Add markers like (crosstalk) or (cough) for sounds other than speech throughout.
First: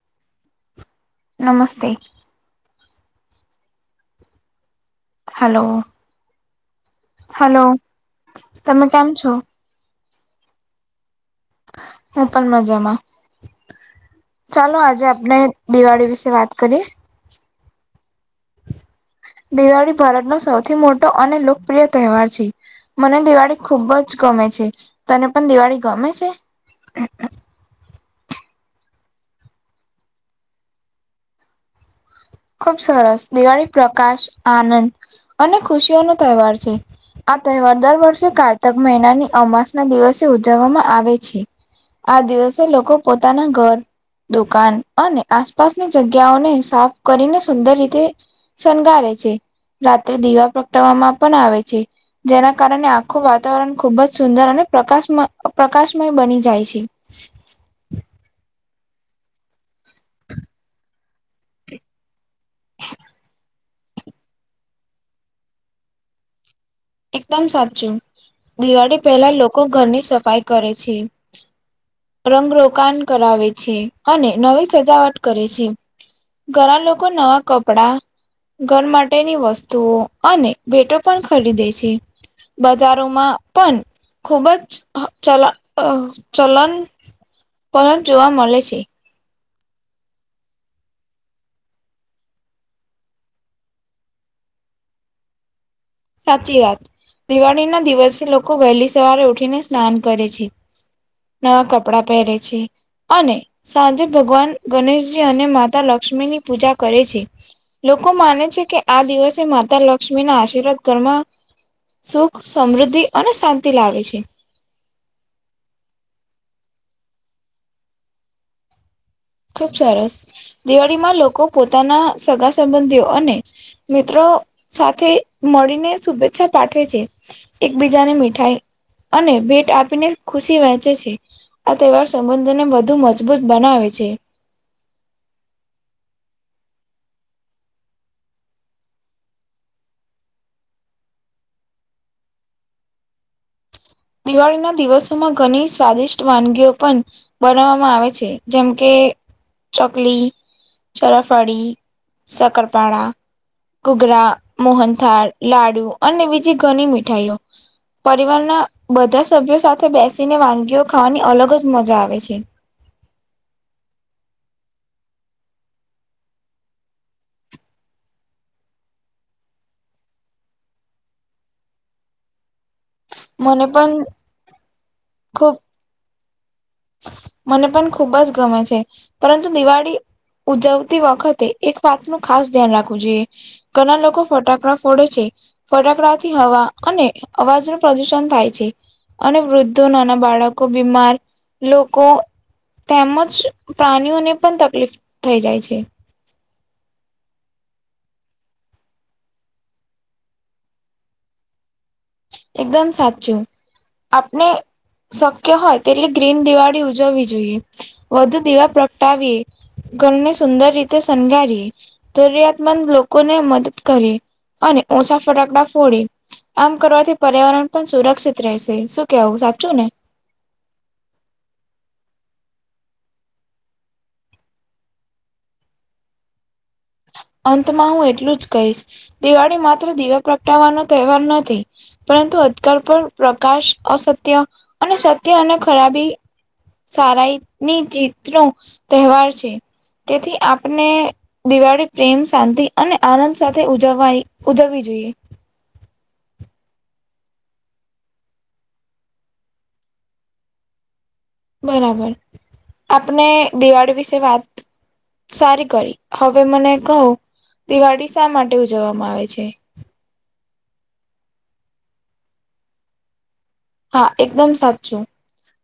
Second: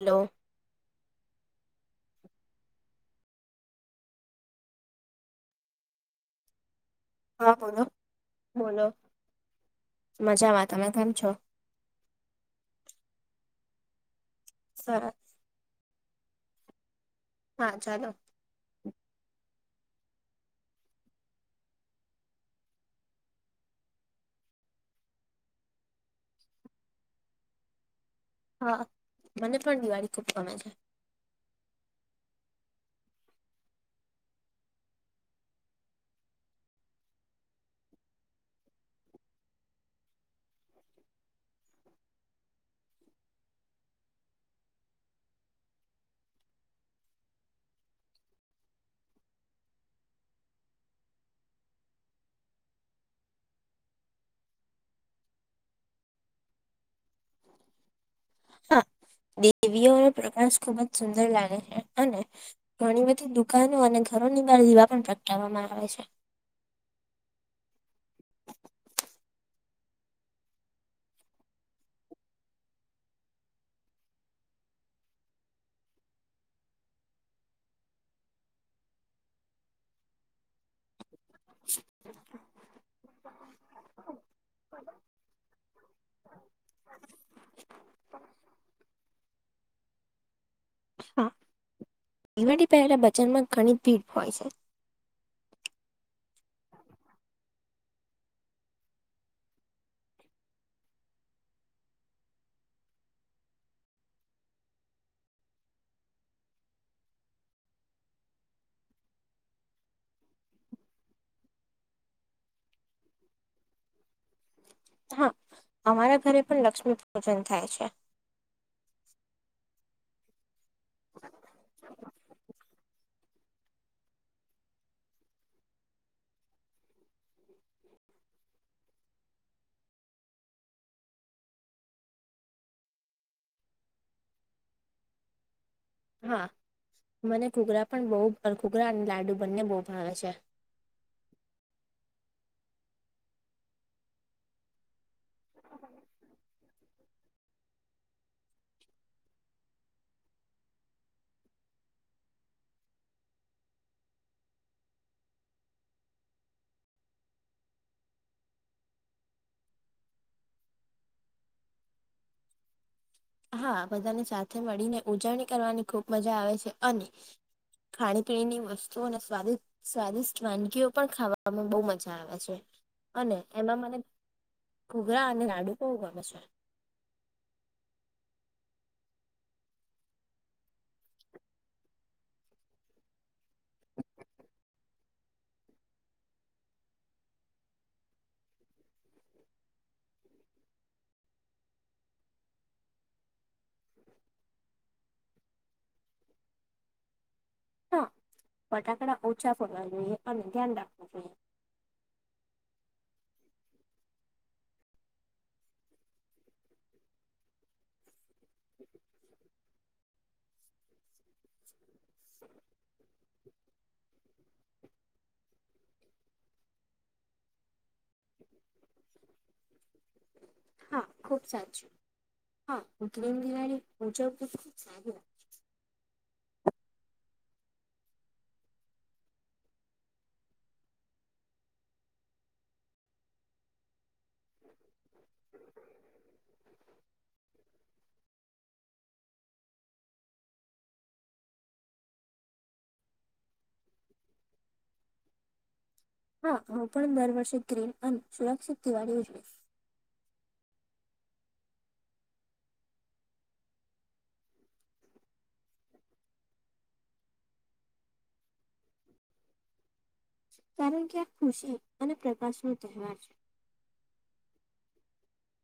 લો નમસ્તે. હલો હા હલો બોલો તમે કેમ છો મજામા તમે કેમ છો? એ પણ મજામાં ચાલો આજે સરસ આપને દિવાળી વિશે વાત કરીએ. હા ચાલો દિવાળી ભારતનો સૌથી મોટો અને લોકપ્રિય તહેવાર છે. મને દિવાળી ખુબ જ ગમે છે તને પણ દિવાળી ગમે છે હા. મને પણ દિવાળી ખુબ ગમે છે. ખુબ સરસ! દિવાળી પ્રકાશ, આનંદ અને ખુશીઓ નો તહેવાર છે, આ તહેવાર દર વર્ષે કાર્તક મહિનાની અમાસના દિવસે ઉજવવામાં આવે છે, આ દિવસે લોકો પોતાના ઘર, દુકાન અને આસપાસની જગ્યાઓને સાફ કરીને સુંદર રીતે, શનગારે છે, રાત્રે દીવા પ્રગટવામાં પન આવે છે, જેના કારણે આખું વાતાવરણ ખુબ જ સુંદર અને પ્રકાશમ, પ્રકાશમય બની જાય છે, હા, દેવીઓનો પ્રકાસા ખુબ જ સુંદર લાગે છે, અને ઘણી બધી દુકાનો અને ઘરોની બહાર દીવા પણ પ્રગટાવવામાં આવે છે, એકદમ સાચું, દિવાળી પહેલા લોકો ઘરની સફાઈ કરે છે, રંગરોગાન કરાવે છે, અને નવી સજાવટ કરે છે, ઘણા લોકો નવા કપડા, ઘર માટેની વસ્તુઓ અને ભેટો પણ ખરીદે છે, બજારોમાં પણ, ખુબ જ ચલા, અ, ચલનપલ જોવા મલે છે, હા, દિવાળી પહેલા બજારમાં ઘણી ભીડ હોય છે, સાચી વાત, દિવાળીના દિવસે લોકો વહેલી સવારે ઉઠીને સ્નાન કરે છે, ના કપડા પહેરે છે. અને સાંજે ભગવાન ગણેશજી અને માતા લક્ષ્મીની પૂજા કરે છે. લોકો માને છે, કે આ દિવસે માતા લક્ષ્મી ના આશીર્વાદ. ધરમાં સુખ સમૃદ્ધિ અને શાંતિ લાવે છે. હા અમારા ઘરે પણ લક્ષ્મી પૂજન થાય છે. ખુબ સરસ દિવાળીમાં લોકો પોતાના સગા સંબંધીઓ અને મિત્રો સાથે મળીને શુભેચ્છા પાઠવે છે- એકબીજાને મીઠાઈ અને ભેટ આપીને ખુશી વહેંચે છે. આ તહેવાર સમુદ્રને વધુ મજબૂત બનાવે છે. હા મને ઘૂઘરા પણ બહ ઘૂઘરા અને લાડુ બંને બહુ ભાવ છે. દિવાળી ના દિવસોમાં ઘણી સ્વાદિષ્ટ વાનગીઓ પણ બનાવવામાં આવે છે, જેમ કે ચોકલી- ચરાફડી, શકરપાડા- કુગરા મોહનથળ લાડુ અને બીજી ઘણી મીઠાઈઓ- પરિવારના બધા સભ્યો સાથે બેસીને વાનગીઓ ખાવાની અલગ જ મજા આવે છે. હા બધાને સાથે મળીને ઉજવણી કરવાની ખૂબ મજા આવે છે, અને- ખાણી પીણીની વસ્તુઓને સ્વાદિત - સ્વાદિષ્ટ વાનગીઓ પણ ખાવામાં બહુ મજા આવે છે. અને એમાં મને ઘૂઘરા અને ખૂબ લાડુ બહુ ગમે છે. મને પણ ખુબ જ ગમે છે, પરંતુ દિવાળી ઉજવતી વખતે એક વાત નું ખાસ ધ્યાન રાખવું જોઈએ- ઘણા લોકો ફટાકડા ફોડે છે. ફટાકડાથી હવા અને અવાજનું પ્રદુષણ થાય છે. અને વૃદ્ધો નાના બાળકો બીમાર- લોકો તેમજ પ્રાણીઓને પણ તકલીફ થઈ જાય છે- હા ફટાકડા ઓછા ફરવા જોઈએ અને ધ્યાન રાખવું જોઈએ- એકદમ સાચું- આપણે શક્ય હોય તે એટલે ગ્રીન દિવાળી ઉજવવી જોઈએ- વધુ દીવા પ્રગટાવી ઘરને સુંદર રીતે શણગારી- ધર્યાયાત મંદ લો- કોને મદદને કરીે અને ઓછા ફટાકડા ફોડી આમ કરવાથી- પર્યાવરણ પણ સુરક્ષિત રહેશે શું કેવું સાચું ને- હા ખુબ સાચું હા ગ્રીમ દિવાળી મુજબ બી ખુબ સારી વાત- અંતમાં હું એટલું જ કહીશ દિવાળી માત્ર દીવા પ્રગટાવવાનો તહેવાર નથી- પરંતુ અજકાલ પર પ્રકાશ અસત્ય અને સત્ય અને ખરાબી- સારાઈ ની જીતનો તહેવાર છે. તેથી આપને દિવાળી- પ્રેમ શાંતિ અને આનંદ સાથે ઉજવવા ઉજવવી જોઈએ- હા હું પણ દર વર્ષે ગ્રીન અને સુરક્ષિત દિવાળી ઉ જોઈશ- બરાબર આપને દિવાળી વિશે વાત સારી કરી- હવે મને કહું દિવાળી શા માટે ઉજવવામાં આવે છે. કારણ કે આ ખુશી અને પ્રકાશ નો તહેવાર છે. હા એકદમ સાચું-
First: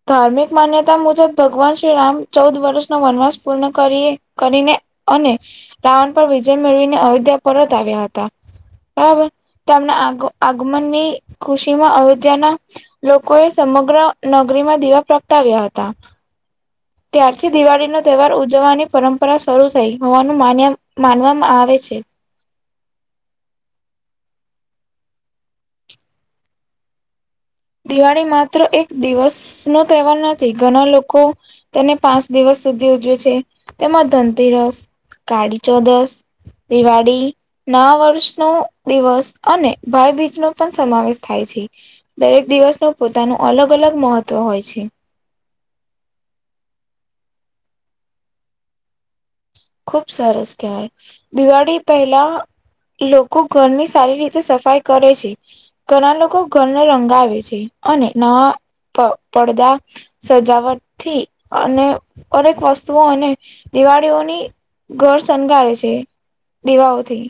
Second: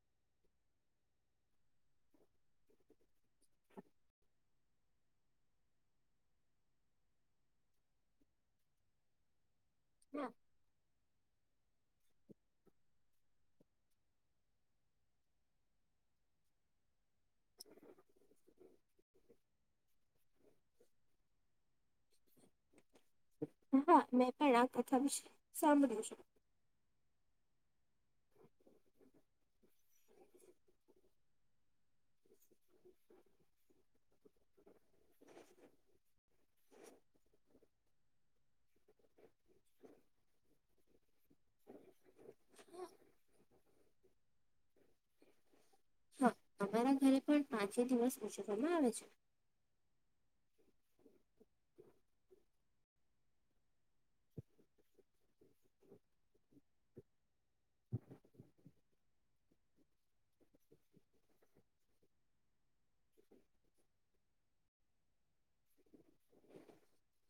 ધાર્મિક માન્યતા મુજબ ભગવાન શ્રીરામ ચૌદ વર્ષનો વનવાસ પૂર્ણ કરી કરીને- અને રાઉન્ડ પર વિજય મેળવીને અયોધ્યા પરત આવ્યા હતા- બરાબર તેમના આ આગમન ની ખુશી માં અયોધ્યાના- લોકોએ સમગ્ર નગરીમાં દીવા પ્રગટાવ્યા હતા- ત્યારથી દિવાળીનો તહેવાર ઉજવવાની પરંપરા- શરૂ થઈ હોવાનું માન માનવામાં આવે છે. હા મેં પણ આ કથા વિશે સાંભળ્યું છે. દિવાળી માત્ર એક દિવસ નો તહેવાર નથી ઘણા લોકો તેને પાંચ દિવસ સુધી ઉજવે છે તેમાં ધનતેરસ કાળી ચૌદસ દિવાળ નવાવર્ષનો દિવસ અને ભાઈબીજ નો પણ સમાવેશ થાય છે દરેક દિવસનું પોતાનું અલગ અલગ મહત્વ હોય છે હા અમારા ઘરે પણ પાંચે દિવસ ઉજવવામાં આવે છે ખુબ સરસ કહેવાય દિવાળી પહેલા લોકો ઘરની સારી રીતે સફાઈ કરે છે ઘણા લોકો ઘરને રંગાવે છે અને નવા પ પડદા સજાવટથી અને અનેક વસ્તુઓ અને દિવાળી તેઓની ઘર શણગારે છે દીવાઓથી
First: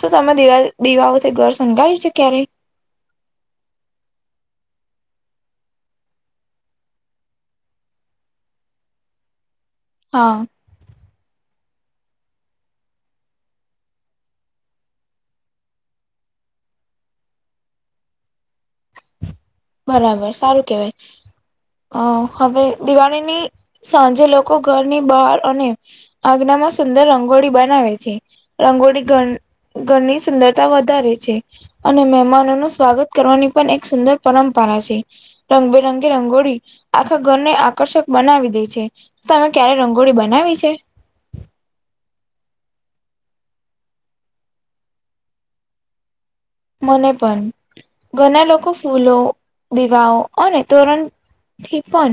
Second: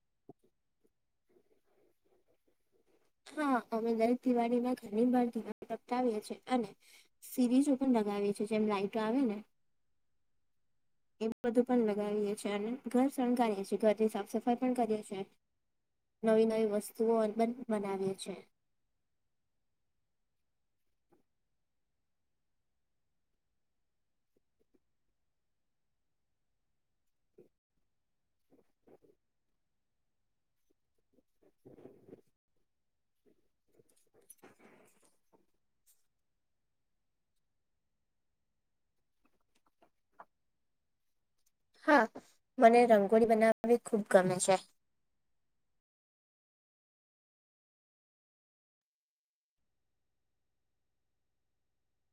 શું તમે દીવા દીવાઓથી ઘર શણગાયું છે ક્યારેય હા અમે દરેક દિવાળીમાં ઘણી વાર દિવા પ્રગટાવીએ છીએ અને સીરીઝો પણ લગાવીએ છીએ જેમ લાઈટો આવે ને હા એ બધું પણ લગાવીએ છીએ અને ઘર શણગારીએ છીએ ઘરની સાફ સફાઈ પણ કરીએ છીએ નવી નવી વસ્તુઓ પણ બનાવીએ છે બરાબર સારું કેવાય અ હવે દિવાળીની સાંજે લોકો ઘરની બહાર અને આગણાં માં સુંદર રંગોળી બનાવે છે રંગોળી ઘ ઘરની સુંદરતા વધારે છે અને મહેમાનોનું સ્વાગત કરવાની પણ એક સુંદર પરંપરા છે રંગબેરંગી રંગોળી આખા ઘરને આકર્ષક બનાવી દે છે તમે ક્યારેક રંગોળી બનાવી છે હા મને રંગોળી બનાવવી ખુબ ગમે છે મને પણ ઘણા લોકો ફૂલો દીવાઓ અને તોરણ થી પણ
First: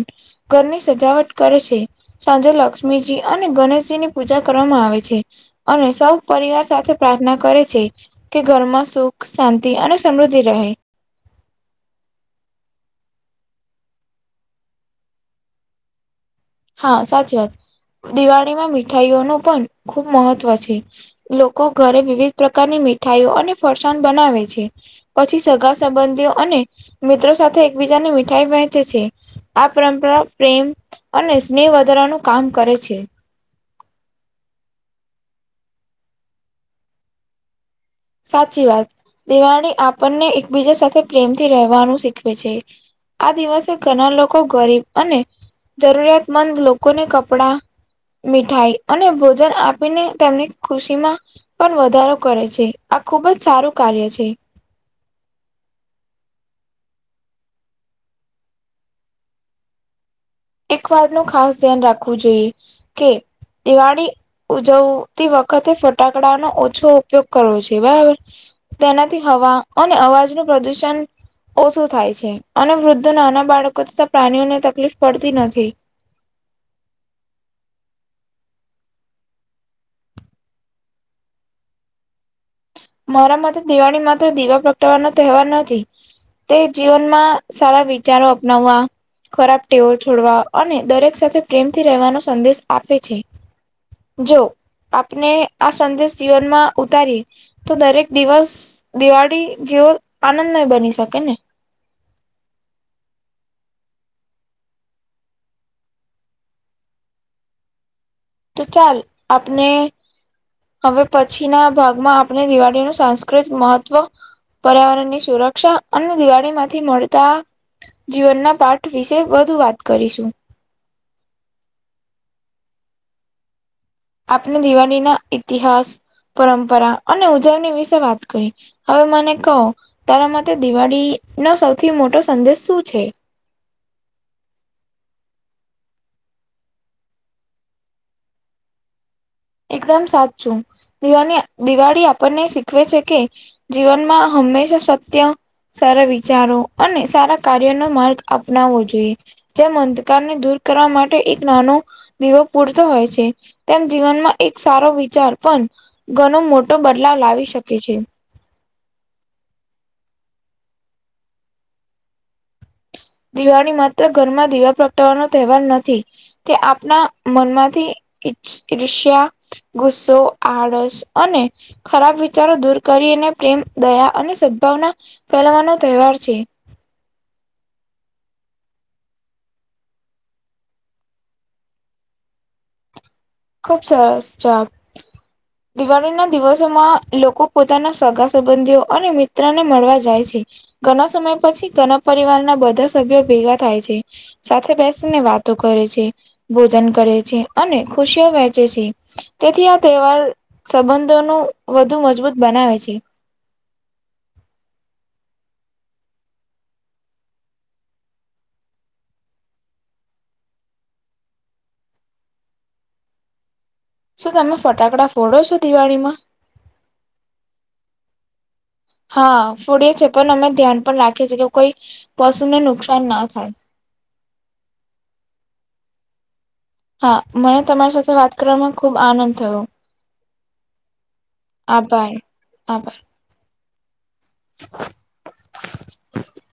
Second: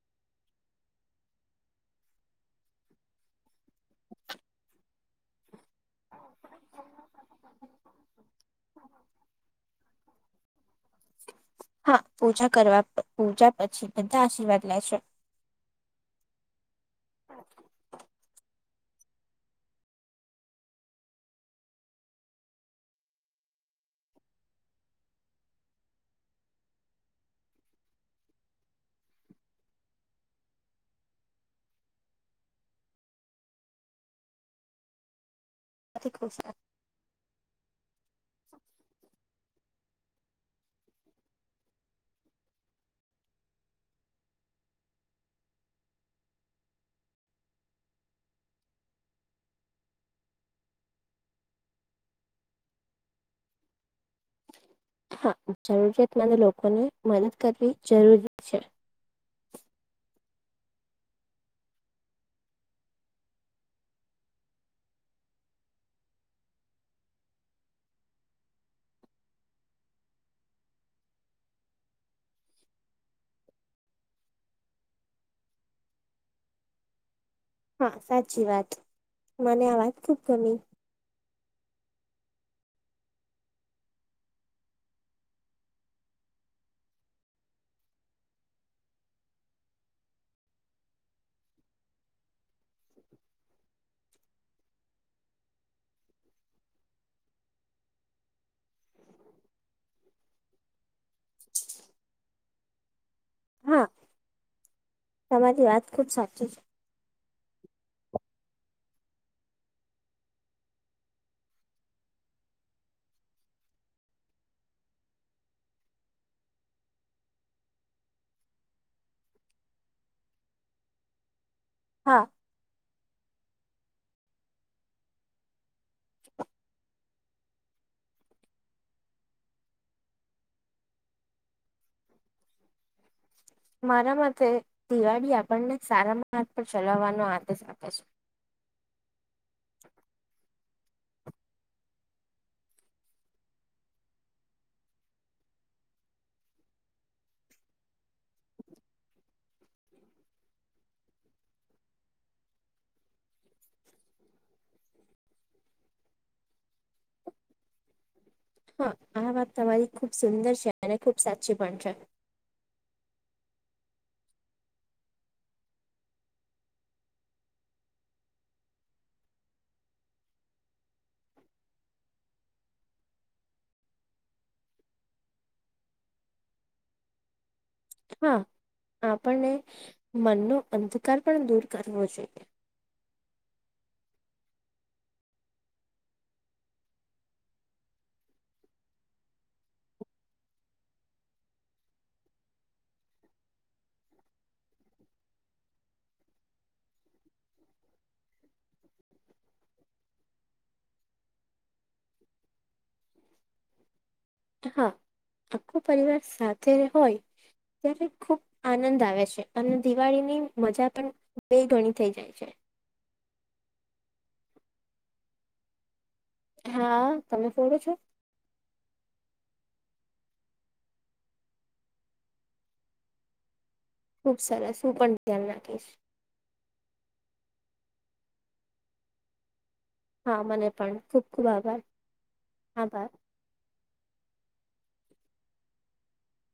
ઘરની સજાવટ કરે છે સાંજે લક્ષ્મીજી અને ગણેશજીની પૂજા કરવામાં આવે છે અને સૌ પરિવાર સાથે પ્રાર્થના કરે છે કે ઘરમાં સુખ શાંતિ અને સમૃદ્ધિ રહે હા પૂજા કરવા પૂજા પછી બધા આશીર્વાદ લે છે હા સાચી વાત દિવાળીમાં મીઠાઈઓનુ પણ ખુબ મહત્વ છે લોકો ઘરે વિવિધ પ્રકારની મીઠાઈઓ અને ફરસાણ બનાવે છે પછી સગા સંબંધીઓ અને મિત્રો સાથે એકબીજાને મીઠાઈ વહેંચે છે આ પરંપરા પ્રેમ અને સ્નેહ વધારવાનું કામ કરે છે આથી ખુશ થાય સાચી વાત દિવાળી આપણને એકબીજા સાથે પ્રેમથી રહેવાનું શીખવે છે આ દિવસે ઘણા લોકો ગરીબ અને જરૂરિયાતમંદ લોકોને કપડા મીઠાઈ અને ભોજન આપીને તેમની ખુશીમાં પણ વધારો કરે છે આ ખુબ જ સારું કાર્ય છે હા જરૂરિયાતમંદ લોકોને મદદ કરવી જરૂરી છે એક વાત નું ખાસ ધ્યાન રાખવું જોઈએ કે દિવાળી ઉજવતી વખતે ફટાકડાનો ઓછો ઉપયોગ કરવો છે બરાબર તેનાથી હવા અને અવાજનું પ્રદુષણ ઓછું થાય છે અને વૃદ્ધો નાના બાળકો તથા પ્રાણીઓને તકલીફ પડતી નથી હા સાચી વાત મને આ વાત ખુબ ગમી મારા માટે દિવાળી માત્ર દીવા પ્રગટાવાનો તહેવાર નથી તે જીવનમાં સારા વિચારો અપનાવવા ખરાબ ટેવો છોડવા અને દરેક સાથે પ્રેમથી રહેવાનો સંદેશ આપે છે જો આપને આ સંદેશ જીવનમાં ઉતારી તો દરેક દિવસ દિવાળી જેવો આનંદમય બની શકે ને હા તમારી વાત ખુબ સાચી છે તો ચાલ આપને હવે પછી ના ભાગમાં આપણે દિવાળીનું સાંસ્કૃત મહત્વ પર્યાવરણ ની સુરક્ષા અને દિવાળી માંથી મળતા જીવનના પાઠ વિશે વધુ વાત કરીશું. હા આપણે દિવાળી ના ઈતિહાસ પરંપરા અને ઉજવણી વિશે વાત કરી હવે મને કહો તારા માટે દિવાળી નો સૌથી મોટો સંદેશ શું છે મારા માટે દિવાળી આપણને સારા માર્ગ પર ચલાવવાનો આદેશ આપે છે એકદમ સાચું દિ દિવાળી આપણને શીખવે છે કે જીવનમાં હંમેશા સત્ય સારા વિચારો અને સારા કાર્ય નો માર્ગ અપનાવવો જોઈએ જેમ અંધકારને દૂર કરવા માટે એક નાનો દીવો પૂરતો હોય છે તેમ જીવનમાં એક સારો વિચાર પણ ઘણો મોટો બદલાવ લાવી શકે છે હા આ વાત તમારી ખુબ સુંદર છે અને ખુબ સાચી પણ છે દિવાળી માત્ર ઘરમાં દીવા પ્રગટાવાનો તહેવાર નથી તે આપના મનમાંથી ઈછ ઈર્ષ્યા ગુસ્સો આળસ અને ખરાબ વિચારો દૂર કરીને પ્રેમ દયા અને સદભાવના ફેલવાનો તહેવાર છે હા આપણને મનનો અંધકાર પણ દૂર કરવો જોઈએ ખૂબ સરસ જોબ દિવાળી ના દિવસોમાં લોકો પોતાના સગા સંબંધીઓ અને મિત્રને મળવા જાય છે ઘણા સમય પછી ઘણા પરિવારના બધા સભ્યો ભેગા થાય છે સાથે બેસીને વાતો કરે છે ભોજન કરે છે અને ખુશીઓ વહેંચે છે તેથી આ તહેવાર સંબંધોનું વધુ મજબૂત બનાવે છે હા આખો પરિવાર સાથે હોય ત્યારે ખુબ આનંદ આવે છે અને દિવાળીની મજા પણ બે ગણી થઈ જાય છે શું તમે ફટાકડા ફોડો છો દિવાળીમાં હા તમે ફોડો છો? હા ફોડીએ છે પણ અમે ધ્યાન પણ રાખીએ છીએ કે કોઈ પશુને નુકસાન ના થાય. ખુબ સરસ હું પણ ધ્યાન રાખીશ. હા, મને તમારી સાથે વાત કરવામાં ખુબ આનંદ થયો. હા, મને પણ ખૂબ ખૂબ આભાર આભાર. (inaudible)